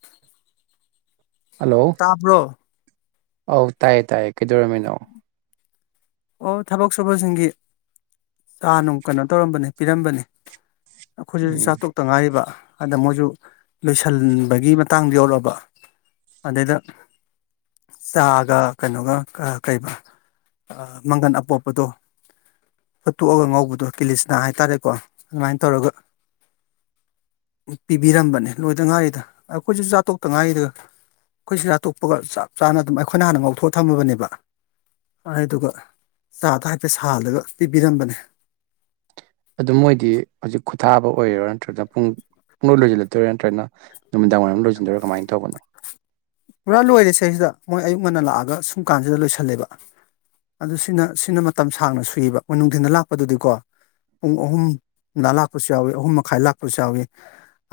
[inaudible] Hello ꯇꯥꯕ꯭ꯔꯣ ꯑꯧ ꯇꯥꯏꯌꯦ ꯇꯥꯏꯌꯦ ꯀꯩꯗꯧꯔꯝꯃꯤꯅꯣ ꯑꯣ ꯊꯕꯛ ꯁꯨꯕꯁꯤꯡꯒꯤ ꯆꯥ ꯅꯨꯡ ꯀꯩꯅꯣ ꯇꯧꯔꯝꯕꯅꯤ ꯄꯤꯔꯝꯕꯅꯤ ꯑꯩꯈꯣꯏꯁꯤ ꯎꯝ ꯆꯥꯊꯣꯛꯇ ꯉꯥꯏꯔꯤꯕ ꯑꯗ ꯃꯣꯏꯁꯨ ꯂꯣꯏꯁꯤꯟꯕꯒꯤ ꯃꯇꯥꯡꯗ ꯌꯧꯔꯛꯑꯕ ꯑꯗꯩꯗ ꯆꯥꯒ ꯀꯩꯅꯣꯒ ꯀꯩꯕ ꯃꯪꯒꯟ ꯑꯄꯣꯞꯄꯗꯣ ꯐꯠꯇꯣꯛꯑꯒ ꯉꯧꯕꯗꯣ ꯀꯤꯂꯤꯁꯅꯥ ꯍꯥꯏꯇꯥꯔꯦꯀꯣ ꯑꯗꯨꯃꯥꯏꯅ ꯇꯧꯔꯒ ꯄꯤꯕꯤꯔꯝꯕꯅꯦ ꯂꯣꯏꯗ ꯉꯥꯏꯔꯤꯗ ꯑꯩꯈꯣꯏꯁꯨ ꯆꯥꯇꯣꯛꯇ ꯉꯥꯏꯔꯤꯗ ꯑꯩꯈꯣꯏ ꯆꯛꯆꯥꯇꯣꯛꯄꯒ ꯆꯞ ꯆꯥꯅ ꯑꯗꯨꯝ ꯑꯩꯈꯣꯏꯅ ꯍꯥꯟꯅ ꯉꯧꯊꯣꯛꯑ ꯊꯝꯃꯕꯅꯦꯕ ꯑꯗꯨꯒ ꯆꯥꯗꯣ ꯍꯥꯏꯐꯦꯠ ꯁꯥꯍꯜꯂꯒ ꯄꯤꯕꯤꯔꯝꯕꯅꯦ ꯑꯗꯨ ꯃꯣꯏꯗꯤ ꯍꯧꯖꯤꯛ ꯈꯨꯊꯥꯕ ꯑꯣꯏꯔꯤꯔꯣ ꯅꯠꯇ꯭ꯔ ꯄꯨꯡ [unintelligible] ꯅꯠꯇ꯭ꯔꯒꯅ ꯅꯨꯃꯤꯗꯥꯡ ꯋꯥꯏꯔꯝ ꯂꯣꯏꯁꯤꯟꯗꯣꯏꯔ ꯀꯃꯥꯏꯅ ꯇꯧꯕꯅꯣ ꯄꯨꯔꯥ ꯂꯣꯏꯔꯦ ꯁꯦꯁꯤꯗ ꯃꯣꯏ ꯑꯌꯨꯛ ꯉꯟꯅ ꯂꯥꯛꯑꯒ ꯁꯨꯝ ꯀꯥꯟꯁꯤꯗ ꯂꯣꯏꯁꯤꯜꯂꯦꯕ ꯑꯗꯨ ꯁꯤꯅ ꯁꯤꯅ ꯃꯇꯝ ꯁꯥꯡꯅ ꯁꯨꯏꯕ ꯃꯣꯏ ꯅꯨꯡꯊꯤꯟꯗ ꯂꯥꯛꯄꯗꯨꯗꯤꯀꯣ ꯄꯨꯡ ꯑꯍꯨꯝꯗ ꯂꯥꯛꯄꯁꯨ ꯌꯥꯎꯋꯤ ꯑꯍꯨꯝ ꯃꯈꯥꯏ ꯂꯥꯛꯄꯁꯨ ꯌꯥꯎꯋꯤ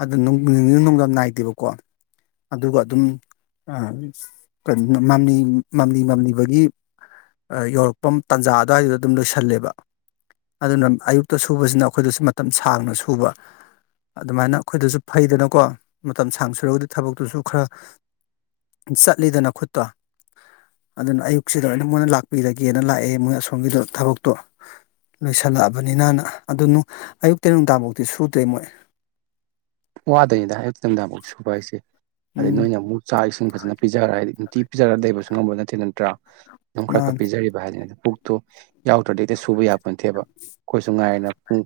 ꯑꯗꯨ ꯅꯨꯡꯗꯥꯡ ꯅꯥꯏꯗꯦꯕꯀꯣ ꯑꯗꯨꯒ ꯑꯗꯨꯝ ꯑ ꯃꯥꯝꯂꯤ ꯃꯥꯝꯂꯤ ꯃꯝꯂꯤꯕꯒꯤ ꯌꯧꯔꯛꯄ ꯇꯥꯟꯖꯥ ꯑꯗꯨꯋꯥꯏꯗꯨꯗ ꯑꯗꯨꯝ ꯂꯣꯏꯁꯜꯂꯦꯕ ꯑꯗꯨꯅ ꯑꯌꯨꯛꯇ ꯁꯨꯕꯁꯤꯅ ꯑꯩꯈꯣꯏꯗꯁꯨ ꯃꯇꯝ ꯁꯥꯡꯅ ꯁꯨꯕ ꯑꯗꯨꯃꯥꯏꯅ ꯑꯩꯈꯣꯏꯗꯁꯨ ꯐꯩꯗꯅꯀꯣ ꯃꯇꯝ ꯁꯥꯡ ꯁꯨꯔꯒꯗꯤ ꯊꯕꯛꯇꯨꯁꯨ ꯈꯔ ꯆꯠꯂꯤꯗꯅ ꯈꯨꯠꯇꯣ ꯑꯗꯨꯅ ꯑꯌꯨꯛꯁꯤꯗ ꯑꯣꯏꯅ ꯃꯣꯏꯅ ꯂꯥꯛꯄꯤꯒꯦꯅ ꯂꯥꯛꯑꯦ ꯃꯣꯏ ꯑꯁꯣꯝꯒꯤꯗ ꯊꯕꯛꯇꯣ ꯂꯣꯏꯁꯤꯜꯂꯛꯑꯕꯅꯤꯅꯅ ꯑꯗꯨ ꯑꯌꯨꯛꯇꯩ ꯅꯨꯡꯗꯥꯥꯡꯐꯥꯎꯗꯤ ꯁꯨꯗ꯭ꯔꯦ ꯃꯣꯏ ꯋꯥꯗꯣꯏꯅꯤꯗ ꯍꯥꯏꯗꯤ ꯅꯨꯡꯗꯥꯡꯕꯨꯛ ꯁꯨꯕ ꯍꯥꯏꯁꯦ ꯑꯗꯩ ꯎꯝ ꯅꯣꯏꯅ ꯑꯃꯨꯛ ꯆꯥꯛ ꯏꯁꯤꯡ ꯐꯖꯅ ꯄꯤꯖꯈꯔ ꯍꯥꯏꯗꯤ ꯅꯨꯡꯇꯤ ꯄꯤꯖꯔꯒ ꯂꯩꯕꯁꯨ ꯉꯝꯕ ꯅꯠꯇꯦ ꯅꯠꯇ꯭ꯔꯥ ꯑꯗꯨꯝ ꯈꯔ ꯈꯔ ꯃꯥꯅꯦ ꯄꯤꯖꯔꯤꯕ ꯍꯥꯏ ꯄꯨꯛꯇꯨ ꯌꯥꯎꯗ꯭ꯔꯗꯤ ꯁꯨꯕ ꯌꯥꯕꯄꯣꯠꯇꯦꯕ ꯑꯩꯈꯣꯏꯁꯨ ꯉꯥꯏꯅ ꯎꯝ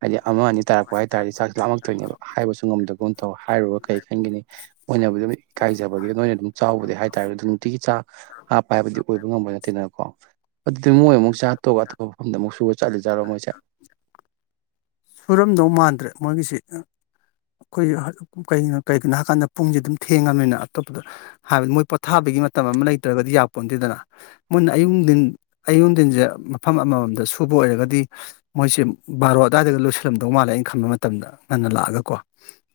ꯍꯥꯏꯗꯤ ꯑꯃ ꯑꯅꯤ ꯇꯥꯔꯛꯄ ꯍꯥꯏꯇꯥꯔꯗꯤ ꯆꯥꯛꯁꯨ ꯂꯥꯝꯃꯛꯇꯣꯏꯅꯦꯕ ꯍꯥꯏꯕꯁꯨ ꯉꯝꯗꯒꯨꯝ ꯇꯧ ꯍꯥꯏꯔꯨꯔ ꯀꯩ ꯈꯟꯈꯤꯅꯤ ꯑꯣꯏꯅꯕꯗꯤ ꯑꯗꯨꯝ ꯏꯀꯥꯏꯖꯕꯒꯤ ꯅꯣꯏꯅ ꯑꯗꯨꯝ ꯆꯥꯎꯕꯗꯤ ꯍꯥꯏꯇꯥꯔꯦ ꯑꯗꯨ ꯅꯨꯡꯇꯤꯒꯤ ꯆꯥꯛ ꯍꯥꯞꯄ ꯍꯥꯏꯕꯗꯤ ꯑꯣꯏꯕ ꯉꯝꯕ ꯅꯠꯇꯦꯗꯅꯀꯣ ꯑꯗꯨꯗꯤ ꯃꯣꯏ ꯑꯃꯨꯛ ꯆꯥꯛꯇꯣ ꯑꯇꯣꯞꯄ ꯃꯐꯝꯗ ꯑꯃꯨꯛ ꯁꯨꯔꯒ ꯆꯠꯂ ꯆꯠꯗꯣꯏꯖꯠꯂꯣ ꯃꯣꯏꯁꯦ ꯁꯨꯔꯝꯗꯧ ꯃꯥꯟꯗ꯭ꯔꯦ ꯃꯣꯏꯒꯤꯁꯤ ꯑꯩꯈꯣꯏ ꯀꯩꯅꯣ ꯀꯩꯒꯤꯅꯣ ꯍꯥꯏꯀꯥꯟꯗ ꯄꯨꯡꯁꯦ ꯑꯗꯨꯝ ꯊꯦꯡꯉꯝꯅꯤꯅ ꯑꯇꯣꯞꯄꯗ ꯍꯥꯏꯕꯗꯤ ꯃꯣꯏ ꯄꯣꯊꯥꯕꯒꯤ ꯃꯇꯝ ꯑꯃ ꯂꯩꯇ꯭ꯔꯒꯗꯤ ꯌꯥꯄꯣꯟꯗꯦꯗꯅ ꯃꯣꯏꯅ ꯑꯌꯨꯛ ꯅꯨꯡꯗꯤꯟ ꯖꯦ ꯃꯐꯝ ꯑꯃꯃꯝꯗ ꯁꯨꯕ ꯑꯣꯏꯔꯒꯗꯤ ꯃꯣꯏꯁꯦ ꯕꯥꯔꯣ ꯑꯗꯨꯋꯥꯏꯗꯒ ꯂꯣꯏꯁꯤꯜꯂꯝꯗꯧ ꯃꯥꯜꯂꯦ ꯑꯩꯅ ꯈꯟꯕ ꯃꯇꯝꯗ ꯉꯟꯅ ꯂꯥꯛꯑꯒ ꯀꯣ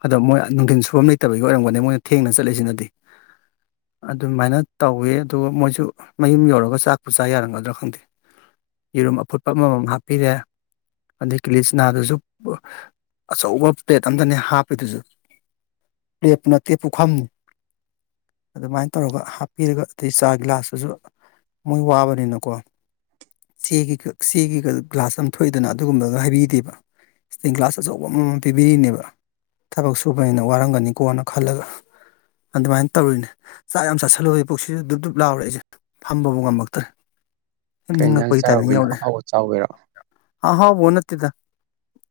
ꯑꯗꯣ ꯃꯣꯏ ꯅꯨꯡꯊꯤꯟ ꯁꯨꯕꯝ ꯂꯩꯇꯕꯒꯤ ꯑꯣꯏꯔꯝꯒꯅꯤ ꯃꯣꯏꯅ ꯊꯦꯡꯅ ꯆꯠꯂꯤꯁꯤꯅꯗꯤ ꯑꯗꯨꯃꯥꯏꯅ ꯇꯧꯋꯤ ꯑꯗꯨꯒ ꯃꯣꯏꯁꯨ ꯃꯌꯨꯝ ꯌꯧꯔꯒ ꯆꯥꯛꯄꯨ ꯆꯥ ꯌꯥꯔꯝꯒꯗ꯭ꯔꯥ ꯈꯪꯗꯦ ꯌꯦꯔꯨꯝ ꯑꯐꯨꯠꯄ ꯑꯃꯃꯝ ꯍꯥꯞꯄꯤꯔꯦ ꯑꯗꯩ ꯀꯤꯂꯤꯆꯅꯥꯗꯨꯁꯨ ꯑꯆꯧꯕ ꯄ꯭ꯂꯦꯠ ꯑꯝꯗꯅꯦ ꯍꯥꯞꯄꯤꯗꯨꯁꯨ ꯄꯂꯦꯠ ꯅꯠꯇꯦ ꯄꯨꯈꯝꯅꯤ ꯑꯗꯨꯃꯥꯏꯅ ꯇꯧꯔꯒ ꯍꯥꯞꯄꯤꯔꯒ ꯑꯗꯩ ꯆꯥ ꯒꯤꯂꯥꯁꯇꯨꯁꯨ ꯃꯣꯏ ꯋꯥꯕꯅꯤꯅꯀꯣ ꯆꯦꯒꯤ ꯆꯦꯒꯤ ꯒ꯭ꯂꯥꯁ ꯑꯃ ꯊꯣꯛꯏꯗꯅ ꯑꯗꯨꯒꯨꯝꯕ ꯑꯗꯨ ꯍꯥꯏꯕꯤꯗꯦꯕ ꯏꯁꯇꯤꯟ ꯒ꯭ꯂꯥꯁ ꯑꯆꯧꯕ ꯑꯃꯃꯝ ꯄꯤꯕꯤꯔꯤꯅꯦꯕ ꯊꯕꯛ ꯁꯨꯕꯅꯤꯅ ꯋꯥꯔꯝꯒꯅꯤꯀꯣꯅ ꯈꯜꯂꯒ ꯑꯗꯨꯃꯥꯏꯅ ꯇꯧꯔꯤꯅꯦ ꯆꯥꯛ ꯌꯥꯝ ꯆꯥꯥꯁꯜꯂꯨꯕꯩ ꯄꯨꯛꯁꯤꯁꯨ ꯗꯨꯞ ꯗꯨꯞ ꯂꯥꯎꯔꯦ ꯑꯩꯁꯦ ꯐꯝꯕꯕꯨ ꯉꯝꯃꯛꯇ꯭ꯔꯦ ꯇꯨꯝ ꯀꯩ ꯏꯟꯖꯥꯡ ꯅꯤꯡꯉꯛꯄꯒꯤ ꯇꯥꯏꯃꯤꯡ ꯆꯥꯔꯨꯕꯩꯅꯣ ꯌꯧꯔꯛꯑꯦ ꯑꯍꯥꯎꯕ ꯆꯥꯎꯕꯩꯔꯣ ꯑ ꯍꯥꯎꯕꯣ ꯅꯠꯇꯦꯗꯥ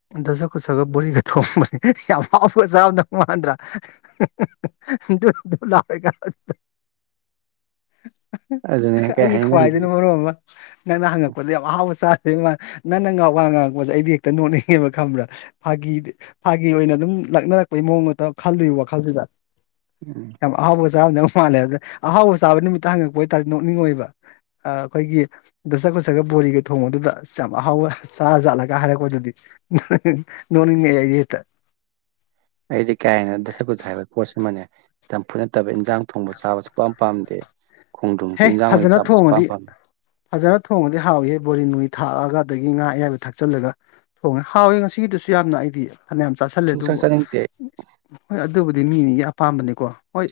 ꯗꯁꯥ ꯀꯨꯁꯥꯒꯥ ꯕꯣꯔꯤꯒꯥ ꯊꯣꯡꯕꯅꯦ ꯌꯥꯝ ꯍꯥꯎꯅ ꯆꯔꯝꯗꯧ ꯃꯥꯟꯗꯔꯥ ꯗꯨꯞ ꯗꯨꯞ ꯂꯥꯎꯔꯦ ꯀꯥꯏꯅ ꯑꯗꯨꯅꯦ ꯀꯩ ꯑꯩꯒꯤ ꯍꯥꯏꯅꯤ ꯅꯪꯒꯤ ꯈꯨꯍꯥꯏꯗꯨꯅ ꯃꯔꯣꯟ ꯑꯃꯥ ꯅꯪꯅ ꯍꯪꯉꯛꯄꯗ ꯌꯥꯝ ꯑꯍꯥꯎꯕ ꯆꯥꯗꯣꯐꯃꯥꯟ ꯅꯪꯅ ꯉꯥ ꯋꯥ ꯉꯥꯡ ꯕꯁꯦ ꯑꯩꯗꯤ ꯍꯦꯛꯇ ꯅꯣꯛꯅꯤꯡꯉꯦꯕ ꯍꯦꯛꯇꯥ ꯈꯡꯕ꯭ꯔꯥ ꯐꯥꯒꯤ ꯐꯥꯒꯤ ꯑꯣꯏꯅ ꯑꯗꯨꯝ ꯂꯛꯅꯔꯛꯄꯩ ꯃꯑꯣꯡ ꯃꯇ ꯈꯜꯂꯨꯏ ꯋꯥꯈꯜꯁꯤꯗ ꯎꯝ ꯌꯥꯝ ꯑꯍꯥꯎꯕ ꯆꯥꯕꯝꯗꯧ ꯃꯥꯜꯂꯦ ꯑꯗꯨꯗ ꯑꯍꯥꯎꯕ ꯆꯥꯕ ꯅꯨꯃꯤꯠꯇ ꯍꯪꯉꯛꯄ ꯑꯣꯏꯇꯥꯔꯗꯤ ꯅꯣꯛꯅꯤꯡꯑꯣꯏꯕ ꯑꯩꯈꯣꯏꯒꯤ ꯗꯁ ꯀꯨꯁꯦ ꯒ ꯕꯣꯔꯤꯒ ꯊꯣꯡ ꯕꯗꯨꯗ ꯌꯥꯝ ꯑꯍꯥꯎꯕ ꯆꯥꯖꯥꯠꯂ ꯀꯥ ꯍꯥꯏꯔꯛꯄꯗꯨꯗꯤ ꯅꯣꯛꯅꯤꯡꯉꯦ ꯑꯩꯗꯤ ꯍꯦꯛꯇꯥ ꯑꯩꯁꯦ ꯀꯥ ꯍꯦꯟꯅ ꯗꯁꯥ ꯀꯨꯁꯥ ꯍꯥꯏꯕ ꯄꯣꯠꯁꯤ ꯃꯥꯅꯦ ꯆꯝꯐꯨꯠ ꯅꯠꯇꯕ ꯏꯟꯖꯥꯡ ꯊꯣꯡꯕ ꯆꯥꯕꯁꯨ ꯁꯨꯛꯄꯥꯝ ꯄꯥꯝꯗꯦ ꯈꯣꯡꯗ꯭ꯔꯨꯝꯁꯨ ꯍꯦ ꯏꯟꯖꯥꯡ ꯑꯣꯏꯅ ꯐꯖꯅ ꯆꯥꯕꯁꯨ ꯊꯣꯡꯉꯗꯤ ꯁꯨꯄꯥꯝ ꯄꯥꯝꯗꯦ ꯐꯖꯅ ꯊꯣꯡꯉꯗꯤ ꯍꯥꯎꯏꯍꯦ ꯕꯣꯔꯤ ꯅꯨꯡꯂꯥ ꯊꯥꯛꯑꯒ ꯑꯗꯒꯤ ꯉꯥ ꯑꯌꯥꯏꯕ ꯊꯥꯛꯆꯜꯂꯒ ꯍꯥꯎꯋꯦ ꯉꯁꯤꯒꯤꯗꯨꯁꯨ ꯌꯥꯝꯅ ꯑꯩꯗꯤ ꯐꯅꯌꯥꯝ ꯆꯥꯁꯟ ꯈꯜꯂꯦ ꯁꯨꯡꯆꯥ ꯑꯗꯨꯕꯨ ꯆꯥꯅꯤꯡꯗꯦ ꯍꯣꯏ ꯑꯗꯨꯕꯨꯗꯤ ꯃꯤ ꯃꯤꯒꯤ ꯑꯄꯥꯝꯕꯅꯤꯀꯣ ꯍꯣꯏ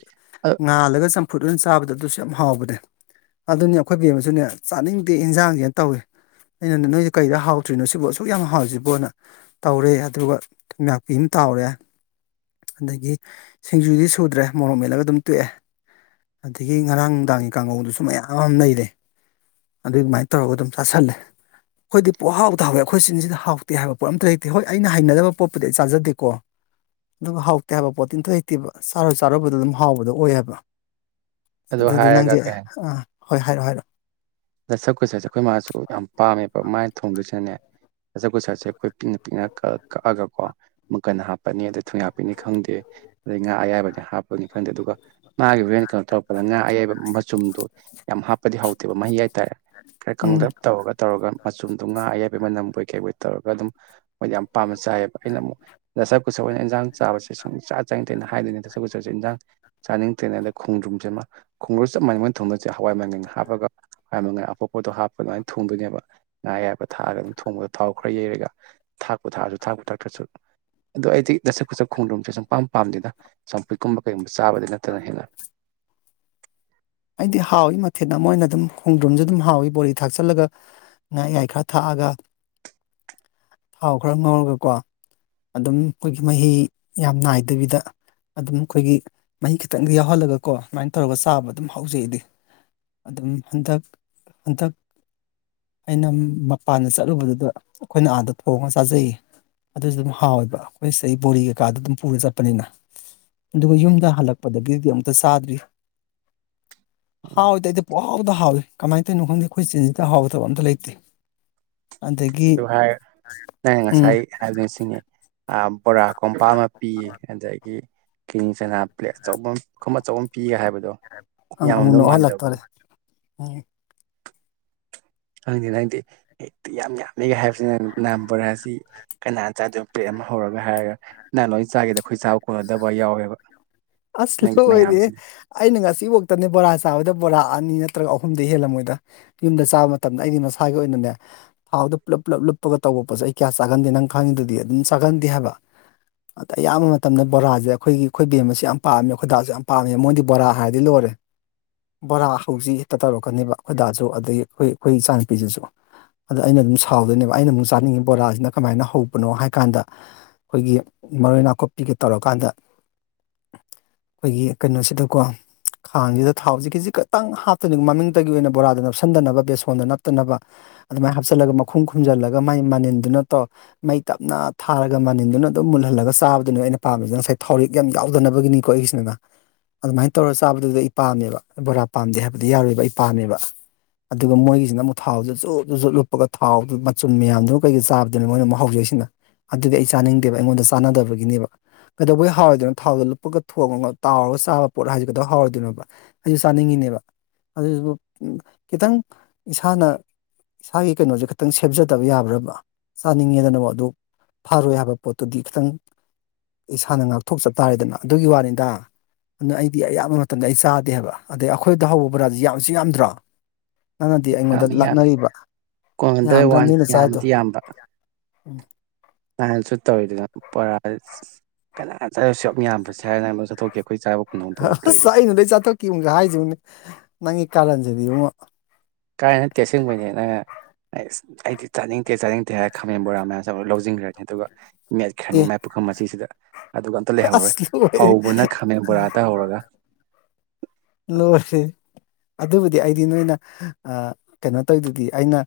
ꯑ ꯉꯥꯜꯂꯒ ꯆꯝꯐꯨꯠ ꯑꯣꯏꯅ ꯆꯥꯕꯗꯣ ꯑꯗꯨꯁꯨ ꯌꯥꯝ ꯍꯥꯎꯕꯅꯦ ꯑꯗꯨꯅꯤ ꯑꯩꯈꯣꯏ ꯕꯦꯝꯃꯥꯁꯨꯅꯦ ꯆꯥꯅꯤꯡꯗꯦ ꯏꯟꯖꯥꯡꯁꯦꯅ ꯇꯧꯏ ꯑꯩꯅ ꯅꯣꯏꯗꯤ ꯀꯩꯗ ꯍꯥꯎꯇꯔꯤꯅꯣꯅꯣ ꯁꯤꯕꯨ ꯑꯁꯨꯛ ꯌꯥꯝ ꯍꯥꯎꯁꯤꯕꯣꯅ ꯇꯧꯔꯦ ꯑꯗꯨꯒ ꯊꯩꯝꯌꯥꯛꯄꯤ ꯑꯃ ꯇꯥꯎꯔꯦ ꯑꯗꯒꯤ ꯁꯤꯡꯖꯨꯗꯤ ꯁꯨꯗ꯭ꯔꯦ ꯃꯣꯔꯣꯛ ꯃꯦꯠꯂꯒ ꯑꯗꯨꯝ ꯇꯣꯛꯑꯦ ꯑꯗꯒꯤ ꯉꯔꯥꯡ ꯅꯨꯡꯗꯥꯡꯒꯤ ꯀꯥꯡꯉꯧꯗꯨꯁꯨ ꯃꯌꯥꯝ ꯑꯃ ꯂꯩꯔꯦ ꯑꯗꯨꯏꯃꯥꯏꯅ ꯇꯧꯔꯒ ꯑꯗꯨꯝ ꯆꯥꯥꯁꯜꯂꯦ ꯑꯩꯈꯣꯏꯗꯤ ꯄꯨ ꯍꯥꯎꯇ ꯍꯥꯎꯋꯦ ꯑꯩꯈꯣꯏ ꯆꯤꯟꯁꯤꯗ ꯍꯥꯎꯇꯦ ꯍꯥꯏꯕ ꯄꯣꯠ ꯑꯝꯇ ꯂꯩꯇꯦ ꯍꯣꯏ ꯑꯩꯅ ꯍꯩꯅꯕ ꯄꯣꯠꯄꯨꯗꯤ ꯑꯩ ꯆꯥꯖꯗꯦꯀꯣ ꯑꯗꯨꯒ ꯍꯥꯎꯇꯦ ꯍꯥꯏꯕ ꯄꯣꯠ ꯇꯤ ꯑꯝꯇꯥ ꯍꯩꯇꯦꯕ ꯆꯥꯔꯨ ꯆꯥꯔꯨꯕꯗꯣ ꯑꯗꯨꯝ ꯍꯥꯎꯕꯗꯣ ꯑꯣꯏ ꯍꯥꯏꯕ ꯑꯗꯨ ꯑꯗꯨꯗꯤ ꯍꯥꯏꯔꯒ ꯅꯪꯁꯦ ꯀꯩ ꯑꯥ ꯍꯣꯏ ꯍꯥꯏꯔꯛꯑꯣ ꯍꯥꯏꯔꯛꯑꯣ ꯗꯁꯥ ꯀꯨꯁꯥꯁꯦ ꯑꯩꯈꯣꯏ ꯃꯥꯁꯨ ꯌꯥꯝ ꯄꯥꯝꯃꯦꯕ ꯃꯥꯅ ꯊꯣꯡꯗꯣꯏꯁꯤꯅꯅꯦ ꯗꯁꯥꯀꯨꯁꯥꯁꯦ ꯑꯩꯈꯣꯏ ꯄꯤꯛꯅ ꯄꯤꯛꯅ ꯀꯛꯑꯥ ꯀꯛꯑꯥꯒꯀꯣ ꯃꯪꯀꯟ ꯍꯥꯞꯄꯅꯤ ꯑꯗ ꯊꯨꯡꯌꯥꯥꯛꯄꯤꯅꯦ ꯈꯪꯗꯦ ꯑꯗꯩ ꯉꯥ ꯑꯌꯥꯏꯕꯅꯦ ꯍꯥꯞꯄꯅꯤ ꯈꯪꯗꯦ ꯑꯗꯨꯒ ꯃꯥꯒꯤ ꯍꯨꯔꯦꯟ ꯀꯩꯅꯣ ꯇꯧꯔꯛꯄꯗꯅ ꯑꯌꯥꯏꯕ ꯃꯆꯨꯝꯗꯣ ꯌꯥꯝ ꯍꯥꯞꯄꯗꯤ ꯍꯥꯎꯇꯦꯕ ꯃꯍꯤ ꯍꯥꯏꯇꯥꯔꯦ ꯈꯔ ꯎꯝ ꯀꯪꯂꯞ ꯇꯧꯔꯒ ꯇꯧꯔꯒ ꯃꯆꯨꯝꯗꯣ ꯉꯥ ꯑꯌꯥꯏꯕꯩ ꯃꯅꯝꯕꯣꯏ ꯀꯩꯕꯣꯏ ꯇꯧꯔꯒ ꯑꯗꯨꯝ ꯃꯣꯏꯗꯤ ꯌꯥꯝ ꯄꯥꯝꯅ ꯆꯥꯏꯌꯦꯕ ꯑꯩꯅ ꯑꯃꯨꯛ ꯗꯁꯥ ꯀꯨꯁꯥ ꯑꯣꯏꯅ ꯏꯟꯖꯥꯡ ꯆꯥꯕꯁꯦ ꯁꯨꯪꯆꯥ ꯆꯥꯅꯤꯡꯇꯦꯅ ꯍꯥꯏꯗꯣꯏꯅꯤ ꯗꯁꯥ ꯀꯨꯁꯥ ꯁꯦ ꯏꯟꯖꯥꯡ ꯆꯥꯅꯤꯡꯇꯦꯅ ꯑꯗꯩ ꯈꯣꯡꯗ꯭ꯔꯨꯝꯖꯤꯃꯥ ꯈꯣꯡꯗ꯭ꯔꯨꯝ ꯆꯞ ꯃꯅꯩ ꯃꯣꯢ ꯊꯣꯡꯗꯣꯏꯖꯦ ꯍꯋꯥꯏ ꯃꯪꯒꯟꯒ ꯍꯥꯞꯄꯒ ꯍꯋꯥꯏ ꯃꯪꯒꯟ ꯑꯄꯣꯛꯄꯗꯣ ꯍꯥꯞꯄ ꯑꯗꯨꯃꯥꯏꯅ ꯊꯣꯡꯗꯣꯏꯅꯦꯕ ꯉꯥ ꯑꯌꯥꯏꯕ ꯊꯥꯛꯑꯒ ꯑꯗꯨꯝ ꯊꯣꯡꯕꯗꯣ ꯊꯥꯎ ꯈꯔ ꯌꯩꯔꯒ꯫ ꯊꯥꯥꯛꯄꯨ ꯊꯥꯛꯑꯖꯨ ꯊꯥꯛꯄꯨ ꯊꯥꯛꯇꯔ꯭ꯖꯨ ꯑꯗꯣ ꯑꯩꯗꯤ ꯗꯁꯥ ꯀꯨꯁꯥ ꯈꯣꯡꯗꯔ꯭ꯨꯝꯁꯦ ꯁꯨꯝ ꯄꯥꯝ ꯄꯥꯝꯗꯅ ꯆꯝꯐꯨꯠꯀꯨꯝꯕ ꯀꯩꯒꯨꯝꯕ ꯆꯥꯕꯗꯤ ꯅꯠꯇꯅ ꯍꯦꯟꯅ ꯑꯩꯗꯤ ꯍꯥꯎꯏ ꯃꯊꯦꯟ ꯑꯃ ꯑꯣꯏꯅ ꯑꯗꯨꯝ ꯈꯣꯡꯗ꯭ꯔꯨꯝꯁꯨ ꯑꯗꯨꯝ ꯍꯥꯎꯏ ꯕꯣꯔꯤ ꯊꯥꯛꯆꯜꯂꯒ ꯉꯥ ꯑꯌꯥꯏ ꯈꯔ ꯊꯥꯛꯑꯒ ꯊꯥꯎ ꯈꯔ ꯉꯧꯔꯒꯀꯣ ꯑꯗꯨꯝ ꯑꯩꯈꯣꯏꯒꯤ ꯃꯍꯤ ꯌꯥꯝ ꯅꯥꯏꯗꯕꯤꯗ ꯑꯗꯨꯝ ꯑꯩꯈꯣꯏꯒꯤ ꯃꯍꯤ ꯈꯤꯇꯪꯒ ꯌꯥꯎꯍꯜꯂꯒꯀꯣ ꯑꯗꯨꯃꯥꯏꯟ ꯇꯧꯔꯒ ꯆꯥꯕ ꯑꯗꯨꯝ ꯍꯥꯎꯖꯩ ꯑꯩꯗꯤ ꯑꯗꯨꯝ ꯍꯟꯗꯛ ꯍꯟꯗꯛ ꯑꯩꯅ ꯃꯄꯥꯟꯗ ꯆꯠꯂꯨꯕꯗꯨꯗ ꯑꯩꯈꯣꯏꯅ ꯑꯥꯗ ꯊꯣꯡꯉ ꯆꯥꯖꯩ ꯑꯗꯨꯁꯨ ꯑꯗꯨꯝ ꯍꯥꯎꯋꯦꯕ ꯑꯩꯈꯣꯏ ꯁꯤꯗꯩ ꯕꯣꯔꯤ ꯀꯩꯀꯥꯗꯣ ꯑꯗꯨꯝ ꯄꯨꯔ ꯆꯠꯄꯅꯤꯅ ꯑꯗꯨꯒ ꯌꯨꯝꯗ ꯍꯜꯂꯛꯄꯗꯒꯤꯗꯤ ꯑꯃꯨꯛꯇ ꯆꯥꯗ꯭ꯔꯤ ꯎꯝ ꯍꯥꯎꯗꯤ ꯑꯩꯗꯤ ꯄꯨꯍꯥꯎꯗ ꯍꯥꯎꯏ ꯀꯃꯥꯏꯅ ꯇꯧꯏꯅꯣ ꯈꯪꯗꯦ ꯈꯣꯏ ꯆꯤꯟꯁꯤꯗ ꯍꯥꯎꯕ ꯊꯕꯛ ꯑꯝꯇ ꯂꯩꯇꯦ ꯑꯗꯒꯤ ꯚꯥꯏ ꯅꯡꯅ ꯎꯝ ꯉꯁꯥꯏ ꯍꯥꯏꯕꯗꯨ ꯁꯤꯅꯤ ꯑꯥ ꯕꯣꯔꯥ ꯀꯣꯝꯄꯥꯛ ꯑꯃ ꯄꯤ ꯑꯗꯒꯤ ꯀꯤꯅꯤ ꯆꯅꯥ ꯄ꯭ꯂꯦꯠ ꯑꯆꯧꯕ ꯑꯃ ꯈꯨꯝ ꯑꯆꯧꯕ ꯑꯃ ꯄꯤꯒ ꯍꯥꯏꯕꯗꯣ ꯑꯪ ꯑꯃꯨꯛ ꯌꯥꯝꯃꯝꯗꯧ ꯃꯥꯟꯗꯕꯗꯣ ꯅꯣꯛꯍꯜꯂꯛꯇꯣꯔꯦ ꯎꯝ ꯈꯪꯗꯦꯗ ꯑꯩꯗꯤ ꯍꯦꯛꯇꯤ ꯌꯥꯝ ꯌꯥꯝꯃꯦꯒ ꯍꯥꯏꯕꯁꯤꯅ ꯅꯥꯝ ꯕꯣꯔꯥꯁꯤ ꯀꯅꯥꯅ ꯆꯥꯗꯣꯏꯅꯣ ꯄ꯭ꯂꯦꯠ ꯑꯃ ꯍꯧꯔꯒ ꯍꯥꯏꯔꯒ ꯅꯂꯣꯏ ꯆꯥꯒꯦꯗ ꯑꯩꯈꯣꯏ ꯆ ꯀꯣꯟꯅꯗꯕ ꯌꯥꯎꯋꯦꯕ ꯑꯁ ꯑꯩꯒꯤ ꯂꯣꯏꯔꯦꯍꯦ ꯃꯌꯥꯝꯁꯤꯗꯤ ꯑꯩꯅ ꯉꯁꯤꯐꯥꯎꯗꯅꯦ ꯕꯣꯔꯥ ꯆꯥꯕꯗ ꯕꯣꯔꯥ ꯑꯅꯤ ꯅꯠꯇ꯭ꯔꯒ ꯑꯍꯨꯝꯗꯩ ꯍꯦꯜꯂꯝꯃꯣꯏꯗ ꯌꯨꯝꯗ ꯆꯥꯕ ꯃꯇꯝꯗ ꯑꯩꯗꯤ ꯃꯁꯥꯒꯤ ꯑꯣꯏꯅꯅꯦ ꯊꯥꯎꯗ ꯄꯨꯂꯞ ꯄꯨꯂꯞ ꯂꯨꯞꯄꯒ ꯇꯧꯕ ꯄꯣꯠꯁꯦ ꯑꯩ ꯀꯌꯥ ꯆꯥꯒꯟꯗꯦ ꯅꯪ ꯈꯪꯉꯤꯗꯨꯗꯤ ꯑꯗꯨꯝ ꯆꯥꯒꯟꯗꯦ ꯍꯥꯏꯕ ꯑꯗ ꯌꯥꯝꯕ ꯃꯠ ꯃꯇꯝꯗ ꯕꯣꯔꯥꯖꯦ ꯑꯩꯈꯣꯏꯒꯤ ꯑꯩꯈꯣꯏ ꯕꯦꯝ ꯑꯁꯤ ꯌꯥꯝ ꯄꯥꯝꯃꯦ ꯑꯩꯈꯣꯏ ꯗꯥꯁꯨ ꯌꯥꯝ ꯄꯥꯝꯃꯦ ꯃꯣꯏꯗꯤ ꯕꯣꯔꯥ ꯍꯥꯏꯔꯗꯤ ꯂꯣꯏꯔꯦ꯫ ꯕꯣꯔꯥ ꯍꯧꯖꯤ ꯍꯦꯛꯇ ꯇꯧꯔꯛꯀꯅꯦꯕ ꯑꯩꯈꯣꯏꯗꯥꯁꯨ ꯑꯗꯒꯤ ꯑꯩꯈꯣꯏ ꯑꯩꯈꯣꯏ ꯏꯆꯥ ꯅꯨꯨꯄꯤꯖꯤꯁꯨ ꯫ ꯑꯗ ꯑꯩꯅ ꯑꯗꯨꯝ ꯁꯥꯎꯗꯣꯏꯅꯦꯕ ꯑꯩꯅ ꯑꯃꯨꯛ ꯆꯥꯅꯤꯡꯉꯤ ꯕꯣꯔꯥꯁꯤꯅ ꯀꯃꯥꯏꯅ ꯍꯧꯕꯅꯣ ꯍꯥꯏ ꯀꯥꯟꯗ ꯈꯣꯏꯒꯤ ꯃꯔꯣꯏ ꯅꯥꯀꯨꯞꯄꯤꯒ ꯇꯧꯔꯀꯥꯟꯗ ꯈꯣꯏꯒꯤ ꯀꯩꯅꯣꯁꯤꯗꯀꯣ ꯈꯥꯡꯖꯤꯗ ꯊꯥꯎꯁꯤ ꯈꯤꯖꯤꯛ ꯈꯇꯪ ꯍꯥꯞꯇꯣꯅꯤꯀꯣ ꯃꯃꯤꯡꯇꯒꯤ ꯑꯣꯏꯅ ꯕꯣꯔꯥꯗ ꯅꯞꯁꯤꯟꯗꯅꯕ ꯕꯦꯁꯣꯟꯗ ꯅꯞꯇꯅꯕ ꯑꯗꯨꯃꯥꯏꯅ ꯍꯥꯞꯆꯤꯜꯂꯒ ꯃꯈꯨꯝ ꯈꯨꯝꯖꯜꯂꯒ ꯃꯥꯏ ꯃꯅꯤꯟꯗꯨꯅ ꯇꯧ ꯃꯩ ꯇꯞꯅ ꯊꯥꯔꯒ ꯃꯅꯤꯟꯗꯨꯅ ꯑꯗꯨꯝ ꯃꯨꯜꯍꯜꯂꯒ ꯆꯥꯕ ꯗꯨꯅꯦꯕꯥ ꯑꯩꯅ ꯄꯥꯝꯃꯤꯖꯤꯅ ꯉꯁꯥꯏ ꯊꯥꯎꯔꯦꯛ ꯌꯥꯝ ꯌꯥꯎꯗꯅꯕꯒꯤꯅꯤꯀꯣ ꯑꯩꯒꯤꯁꯤꯅ ꯑꯗꯨꯃꯥꯏꯟ ꯇꯧꯔ ꯆꯥꯕꯗꯨꯗꯤ ꯑꯩ ꯄꯥꯝꯃꯦꯕ ꯕꯣꯔꯥ ꯄꯥꯝꯗꯦ ꯍꯥꯏꯕꯗꯤ ꯌꯥꯔꯣꯏꯕ ꯑꯩ ꯄꯥꯝꯃꯦꯕ꯫ ꯑꯗꯨꯒ ꯃꯣꯏꯒꯤꯁꯤꯅ ꯑꯃꯨꯛ ꯊꯥꯎꯗꯨ ꯖꯣꯞ ꯖꯨꯞ ꯖꯨꯞ ꯂꯨꯞꯄꯒ ꯊꯥꯎꯗꯨ ꯃꯆꯨꯝ ꯃꯌꯥꯝꯗꯨꯅ ꯀꯩꯀ ꯆꯥꯕꯗꯨꯅꯦ ꯃꯣꯏꯅ ꯑꯃꯨꯛ ꯍꯧꯖꯩꯁꯤꯅ ꯑꯗꯨꯗꯤ ꯑꯩ ꯆꯥꯅꯤꯡꯗꯦꯕ ꯑꯩꯉꯣꯟꯗ ꯆꯥꯅꯗꯕꯒꯤ ꯒꯤꯅꯦꯕ ꯀꯩꯗꯧꯕꯩ ꯍꯥꯎꯔꯣꯏꯗꯣꯏꯣ ꯊꯥꯎꯗ ꯂꯨꯞꯄꯒ ꯊꯣꯡꯉꯒ ꯇꯥꯎꯔꯒ ꯆꯥꯕ ꯄꯣꯠ ꯍꯥꯏꯁꯦ ꯀꯩꯗꯧ ꯍꯥꯎꯔꯣꯏꯗꯣꯏꯅꯣꯕ ꯑꯩꯖꯨ ꯆꯥꯅꯤꯡꯉꯤꯅꯦꯕ ꯑꯗꯨꯏꯖꯨ ꯈꯤꯇꯪ ꯏꯁꯥꯅ ꯏꯁꯥꯒꯤ ꯀꯩꯅꯣꯖꯦ ꯈꯤꯇꯪ ꯁꯦꯝꯖꯗꯕ ꯌꯥꯕ꯭ꯔꯕ ꯆꯥꯅꯤꯡꯉꯦꯗꯅ ꯑꯗꯨ ꯐꯥꯔꯣꯏ ꯍꯥꯏꯕ ꯄꯣꯠꯇꯨꯗꯤ ꯈꯤꯇꯪ ꯏꯁꯥꯅ ꯉꯥꯛꯊꯣꯛꯆ ꯇꯥꯔꯦꯗꯅ ꯑꯗꯨꯒꯤ ꯋꯥꯅꯤꯗ ꯑꯗꯨꯅ ꯑꯩꯗꯤ ꯑꯌꯥꯝꯕ ꯃꯇꯝꯗ ꯑꯩ ꯆꯥꯗꯦ ꯍꯥꯏꯕ ꯑꯗꯩ ꯑꯩꯈꯣꯏꯗ ꯍꯧꯕ ꯕꯣꯔꯥꯁꯤ ꯌꯥꯝꯁꯨ ꯌꯥꯝꯗ꯭ꯔꯣ ꯅꯪꯅꯗꯤ ꯑꯩꯉꯣꯟꯗ ꯌꯥꯝꯃꯤ ꯌꯥꯝꯃꯤ ꯂꯥꯛꯅꯔꯤꯕ ꯀꯣꯟ ꯍꯟꯗ꯭ꯔꯦꯠ ꯋꯥꯟ ꯌꯥꯝꯗ꯭ꯔꯥꯅꯤꯅ ꯆꯥꯏꯗꯣ ꯌꯥꯝꯕꯗꯤ ꯌꯥꯝꯕ ꯅꯍꯥꯟꯁꯨ ꯇꯧꯋꯗꯨꯅ ꯄꯔ ꯀꯅꯥ ꯆ ꯑꯁꯨꯌꯥꯝ ꯌꯥꯝꯕꯁꯦ ꯍꯥꯏꯅ ꯑꯃꯨ ꯆꯊꯣꯛꯈꯤ ꯑꯈꯣꯏ ꯆꯥꯕ ꯐꯪꯍꯧꯗ ꯇꯧꯔꯤꯗꯨ ꯑꯁ ꯑꯩꯅ ꯂꯣ ꯆꯊꯣꯛ ꯀꯤꯝꯒ ꯍꯥꯏꯁꯤꯕꯨꯅꯦ ꯅꯪꯒꯤ ꯀꯥꯔꯟꯁꯤꯗꯤ ꯏꯕꯨꯉꯣ ꯀꯥꯏ ꯅꯠꯇꯦ ꯑꯁꯦꯡꯕꯩꯅꯦ ꯅꯪꯅ ꯑꯩꯁ ꯑꯩꯗꯤ ꯆꯥꯅꯤꯡꯇꯦ ꯆꯥꯅꯤꯡꯇꯦ ꯍꯥꯏꯔ ꯈꯥꯃꯦꯟ ꯕꯣꯔꯥ ꯃꯌꯥꯝꯁꯨ ꯂꯧꯖꯤꯟꯒꯔꯅꯤ ꯑꯗꯨꯒ ꯑꯦ ꯃꯦꯠꯈ꯭ꯔꯅꯤ ꯃꯥꯏ ꯄꯨꯈꯝ ꯃꯆꯤꯁꯤꯗ ꯑꯗꯨꯒ ꯑꯝꯇ ꯂꯩꯍꯧꯔꯔꯣꯏ ꯑꯁ ꯂꯣꯏꯔꯦ ꯍꯧꯕꯅ ꯈꯥꯃꯦꯟ ꯕꯣꯔꯥꯇ ꯍꯧꯔꯒ ꯂꯣꯏꯔꯦꯍꯦ ꯑꯗꯨꯕꯨꯗꯤ ꯑꯩꯗꯤ ꯅꯣꯏꯅ ꯑ ꯀꯩꯅꯣ ꯇꯣꯏꯗꯨꯗꯤ ꯑꯩꯅ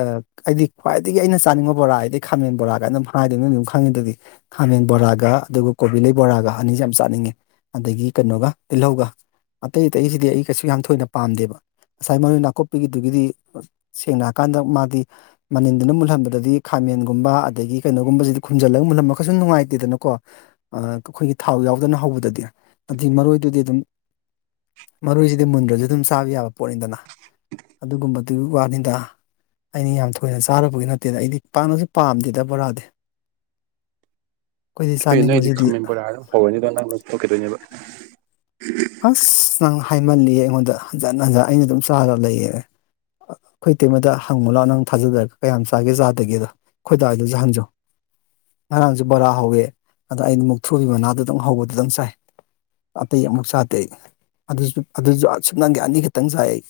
ꯑ ꯑꯩꯗꯤ ꯈ꯭ꯋꯥꯏꯗꯒꯤ ꯑꯩꯅ ꯆꯥꯅꯤꯡꯕ ꯕꯣꯔꯥ ꯍꯥꯏꯗꯤ ꯈꯥꯃꯦꯟ ꯕꯣꯔꯥꯒ ꯑꯗꯨꯝ ꯍꯥꯏꯗꯨꯅꯤ ꯅꯣꯏ ꯑꯗꯨꯝ ꯈꯪꯉꯤꯗꯨꯗꯤ ꯈꯥꯃꯦꯡ ꯕꯣꯔꯥꯒ ꯑꯗꯨꯒ ꯀꯣꯕꯤꯂꯩ ꯕꯣꯔꯥꯒ ꯑꯅꯤꯁꯤ ꯌꯥꯝ ꯆꯥꯅꯤꯡꯉꯦ ꯑꯗꯒꯤ ꯀꯩꯅꯣꯒ ꯇꯤꯜꯍꯧꯒ ꯑꯇꯩ ꯑꯇꯩꯁꯤꯗꯤ ꯑꯩ ꯀꯩꯁꯨ ꯌꯥꯝ ꯊꯣꯏꯅ ꯄꯥꯝꯗꯦꯕ ꯉꯁꯥꯏ ꯃꯔꯣꯏ ꯅꯥꯀꯨꯞꯄꯤꯒꯤꯗꯨꯒꯤꯗꯤ ꯁꯦꯡꯅ ꯍꯥꯏꯀꯥꯟꯗ ꯃꯥꯗꯤ ꯃꯅꯤꯟꯗꯨꯅ ꯃꯨꯜꯍꯟꯕꯗꯗꯤ ꯈꯥꯃꯦꯟꯒꯨꯝꯕ ꯑꯗꯒꯤ ꯀꯩꯅꯣꯒꯨꯝꯕꯁꯤꯗꯤ ꯈꯨꯝꯖꯤꯜꯂꯒ ꯃꯨꯜꯂꯟꯕ ꯀꯩꯁꯨ ꯅꯨꯡꯉꯥꯏꯇꯦꯗꯅꯀꯣ ꯑ ꯑꯈꯣꯏꯒꯤ ꯊꯥꯎ ꯌꯥꯎꯗꯅ ꯍꯧꯕꯗꯗꯤ ꯑꯗꯨꯏ ꯃꯔꯣꯏꯗꯨꯗꯤ ꯑꯗꯨꯝ ꯃꯔꯣꯏꯁꯤꯗꯤ ꯃꯨꯟꯗ꯭ꯔꯁꯨ ꯑꯗꯨꯝ ꯆꯥꯕ ꯌꯥꯕ ꯄꯣꯠꯅꯤꯗꯅ ꯑꯗꯨꯒꯨꯝꯕꯗꯨꯒꯤ ꯋꯥꯅꯤꯗ ꯑꯩꯅ ꯌꯥꯝ ꯊꯣꯏꯅ ꯆꯥꯔꯨꯕꯒꯤ ꯅꯠꯇꯦꯗ ꯑꯩꯗꯤ ꯄꯥꯛꯅꯁꯨ ꯄꯥꯝꯗꯦꯗ ꯕꯣꯔꯥꯗꯤ ꯑꯩꯈꯣꯏꯗꯤ ꯊꯣꯏꯅꯦ ꯅꯣꯏꯗꯤ ꯆꯥꯅꯤꯡꯕꯁꯤꯗꯤ ꯈꯥꯃꯦꯟ ꯕꯣꯔꯥ ꯑꯗꯨꯝ ꯍꯧꯔꯅꯤ ꯑꯗꯨꯒ ꯅꯪ ꯂꯣꯏ ꯊꯣꯛꯈꯤꯗꯣꯏꯅꯦꯕ ꯑꯁ ꯅꯪ ꯍꯥꯏꯃꯜꯂꯤꯌꯦ ꯑꯩꯉꯣꯟꯗ ꯍꯟꯖꯟ ꯍꯟꯖ ꯑꯩꯅ ꯑꯗꯨꯝ ꯆꯥꯔꯒ ꯂꯩꯌꯦ ꯑꯈꯣꯏ ꯇꯩꯃꯗ ꯍꯪꯉꯨ ꯂꯥꯎ ꯅꯪ ꯊꯥꯖꯗꯔꯒ ꯀꯌꯥꯝ ꯆꯥꯒꯦ ꯆꯥꯗꯒꯦꯗꯣ ꯈꯣꯏꯗꯥꯗꯖꯨ ꯍꯪꯖꯧ ꯉꯔꯥꯡꯁꯨ ꯕꯣꯔꯥ ꯍꯧꯋꯤ ꯑꯗ ꯑꯩꯅ ꯃꯨꯛꯊ꯭ꯔꯨꯕꯤ ꯃꯅꯥꯗꯨꯗꯪ ꯍꯧꯕꯗꯨꯗꯪ ꯆꯥꯏ ꯑꯇꯩ ꯑꯃꯨꯛ ꯆ ꯗꯦ ꯑꯗꯨꯁꯨ ꯑꯗꯨꯁꯨ ꯁꯨꯞꯅꯒꯤ ꯑꯅꯤꯈꯛꯇꯪ ꯆꯥꯏ ꯑꯩ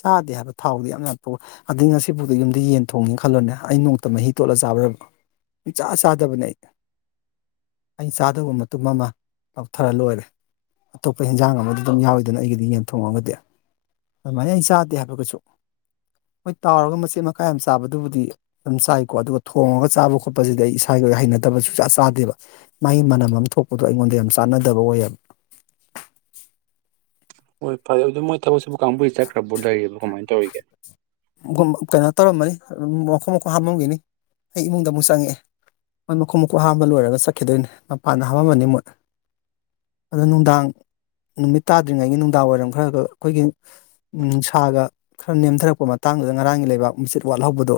ꯆꯥꯗꯦ ꯍꯥꯏꯕ ꯊꯥꯎꯗꯤ ꯌꯥꯝ ꯌꯥꯝ ꯌꯥꯝꯊꯣ ꯑꯗꯩ ꯉꯁꯤꯐꯥꯎꯗ ꯌꯨꯝꯗ ꯌꯦꯟ ꯊꯣꯡꯉꯦ ꯈꯜꯂꯣꯅꯦ ꯑꯩ ꯅꯣꯡꯃꯇ ꯃꯍꯤ ꯇꯣꯠꯂ ꯆꯥꯕ꯭ꯔꯕ ꯏꯆꯥ ꯆꯥꯗꯕꯅꯦ ꯑꯩ ꯑꯩ ꯆꯥꯗꯕ ꯃ ꯇꯨꯝ ꯑꯃ ꯂꯧꯊꯔ ꯂꯣꯏꯔꯦ ꯑꯇꯣꯞꯄ ꯍꯦꯟꯖꯥꯡ ꯑꯃꯗꯤ ꯑꯗꯨꯝ ꯌꯥꯎꯋꯤꯗꯅ ꯑꯩꯒꯤꯗꯤ ꯌꯦꯟꯊꯣꯡꯉꯒꯗꯤ ꯑꯗꯨꯃꯥꯏꯅ ꯑꯩ ꯆꯥꯗꯦ ꯍꯥꯏꯕ ꯀꯩꯁꯨ ꯍꯣꯏ ꯇꯥꯎꯔꯒ ꯃꯆꯦꯠ ꯃꯀꯥꯏ ꯑꯃ ꯆꯥꯕꯗꯨꯕꯨꯗꯤ ꯑꯗꯨꯝ ꯆꯥꯏꯀꯣ ꯑꯗꯨꯒ ꯊꯣꯡꯉꯒ ꯆꯥꯕ ꯈꯣꯠꯄꯁꯤꯗꯤ ꯑꯩ ꯏꯁꯥꯒꯤ ꯑꯣꯏꯅ ꯍꯩꯅꯗꯕ ꯁꯨꯛꯆꯥ ꯆꯥꯗꯦꯕ ꯃꯥꯒꯤ ꯃꯅꯝ ꯑꯃ ꯊꯣꯛꯄꯗꯣ ꯑꯩꯉꯣꯟꯗ ꯌꯥꯝ ꯆꯥꯟꯅꯗꯕ ꯑꯣꯏꯌꯦꯕ ꯍꯣꯏ ꯐꯔꯦ ꯑꯗꯨ ꯃꯣꯏ ꯊꯕꯛꯁꯨꯕ ꯀꯥꯡꯕꯨꯗꯤ ꯆꯠꯈ꯭ꯔꯕꯣ ꯂꯩꯔꯤꯕꯣ ꯀꯃꯥꯏ ꯇꯧꯔꯤꯒꯦ ꯒꯨꯝꯕ ꯀꯩꯅꯣ ꯇꯧꯔꯝꯃꯅꯤ ꯃꯈꯣꯡ ꯃꯈꯨꯠ ꯍꯥꯝꯃꯝꯒꯤꯅꯤ ꯑꯩ ꯏꯃꯨꯡꯗ ꯑꯃꯨꯛ ꯆꯪꯉꯛꯑꯦ ꯃꯣꯏ ꯃꯈꯣꯡ ꯃꯈꯨꯠ ꯍꯥꯝꯕ ꯂꯣꯏꯔꯒ ꯆꯠꯈꯤꯗꯣꯏꯅꯦ ꯃꯄꯥꯟꯗ ꯍꯥꯝꯃꯝꯃꯅꯤ ꯃꯣꯏ ꯑꯗ ꯅꯨꯡꯗꯥꯡ ꯅꯨꯃꯤꯠ ꯇꯥꯗ꯭ꯔꯤꯉꯩꯒꯤ ꯅꯨꯡꯗꯥꯡ ꯋꯥꯏꯔꯝ ꯈꯔ ꯈ ꯑꯈꯣꯏꯒꯤ ꯅꯨꯡꯁꯥꯒ ꯈꯔ ꯅꯦꯝꯊꯔꯛꯄ ꯃ ꯇꯥꯡꯗꯨꯗ ꯉꯔꯥꯡꯒꯤ ꯂꯩꯕꯥꯛ ꯃꯆꯤꯠ ꯋꯥꯠꯍꯧꯕꯗꯣ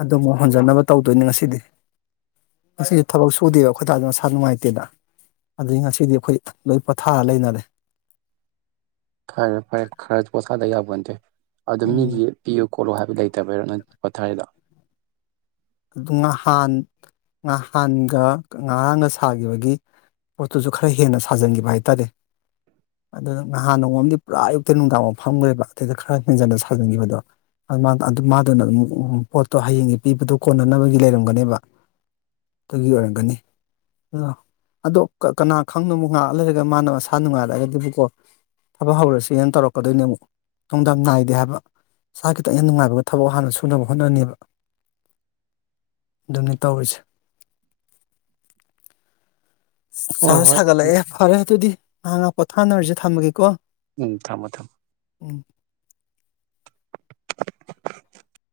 ꯑꯗꯨꯃꯨꯛ ꯍꯣꯟꯖꯟꯅꯕ ꯇꯧꯗꯣꯏꯅꯤ ꯉꯁꯤꯗꯤ ꯉꯁꯤꯗꯤ ꯊꯕꯛ ꯁꯨꯗꯦꯕ ꯈꯣꯏꯇꯥꯗꯣ ꯃꯁꯥ ꯅꯨꯡꯉꯥꯏꯇꯦꯅ ꯑꯗꯨꯒꯤ ꯉꯁꯤꯗꯤ ꯑꯈꯣꯏ ꯂꯣꯏ ꯄꯣꯊꯥꯔ ꯂꯩꯅꯔꯦ ꯐꯔꯦ ꯐꯔꯦ ꯈꯔ ꯄꯣꯠꯊꯥꯗ ꯌꯥꯕꯣꯟꯇꯦ ꯑꯗꯨ ꯎꯝ ꯃꯤꯒꯤ ꯄꯤꯌꯨ ꯈꯣꯠꯂꯣ ꯍꯥꯏꯕ ꯂꯩꯇꯕꯩꯔꯣ ꯅꯣꯏ ꯄꯣꯊꯥꯏꯗꯣ ꯑꯗꯨ ꯉꯍꯥꯟ ꯉꯍꯥꯟꯒ ꯉꯔꯥꯡꯒ ꯁꯥꯈꯤꯕꯒꯤ ꯄꯣꯠꯇꯨꯁꯨ ꯈꯔ ꯍꯦꯟꯅ ꯁꯥꯖꯟꯒꯤꯕ ꯍꯥꯏꯇꯥꯔꯦ ꯑꯗ ꯅꯍꯥꯟ ꯅꯣꯡꯃꯑꯝꯗꯤ ꯄꯨꯔꯥ ꯑꯌꯨꯛꯇꯩ ꯅꯨꯡꯗꯥꯡꯕꯧ ꯐꯝꯒ꯭ꯔꯦꯕ ꯑꯗꯩꯗ ꯈꯔ ꯍꯦꯟꯖꯟꯅ ꯁꯥꯖꯟꯒꯤꯕꯗꯣ [unintelligible] ꯑꯗꯨ ꯃꯥꯗꯨꯅ [unintelligible] ꯄꯣꯠꯇꯣ ꯍꯌꯦꯡꯒꯤ ꯄꯤꯕꯗꯣ ꯀꯣꯟꯅꯅꯕꯒꯤ ꯂꯩꯔꯝꯒꯅꯦꯕ ꯑꯗꯨꯒꯤ ꯑꯣꯏꯔꯝꯒꯅꯤ ꯑꯗ ꯑꯗꯣ ꯀ ꯀꯅꯥ ꯈꯪꯉꯝꯃꯣ ꯉꯍꯥꯛ ꯂꯩꯔꯒ ꯃꯥꯅ ꯃꯁꯥ ꯅꯨꯡꯉꯥꯏꯔꯛꯑꯒꯗꯤꯕꯀꯣ ꯊꯕꯛ ꯍꯧꯔꯁꯦꯅ ꯇꯧꯔꯛꯀꯗꯨꯏꯅꯦ ꯑꯃꯨꯛ ꯅꯨꯡꯗꯝ ꯅꯥꯏꯗꯦ ꯍꯥꯏꯕ ꯃꯁꯥ ꯈꯤꯇꯪ ꯍꯦꯛ ꯅꯨꯡꯉꯥꯏꯕꯒ ꯊꯕꯛ ꯍꯥꯟꯅ ꯁꯨꯅꯕ ꯍꯣꯠꯅꯅꯤꯕ ꯑꯗꯨꯅꯤ ꯇꯧꯔꯤꯁꯦ ꯁꯥ ꯍꯣꯏ ꯍꯣꯏ ꯁꯥꯒꯠꯂꯛꯑꯦ ꯐꯔꯦ ꯑꯗꯨꯗꯤ ꯉꯍꯥꯛ ꯉꯍꯥꯛ ꯄꯣꯊꯥꯅꯔꯖꯤ ꯊꯝꯃꯒꯦꯀꯣ ꯎꯝ ꯊꯝꯃꯣ ꯊꯝꯃꯣ ꯎꯝ [unintelligible]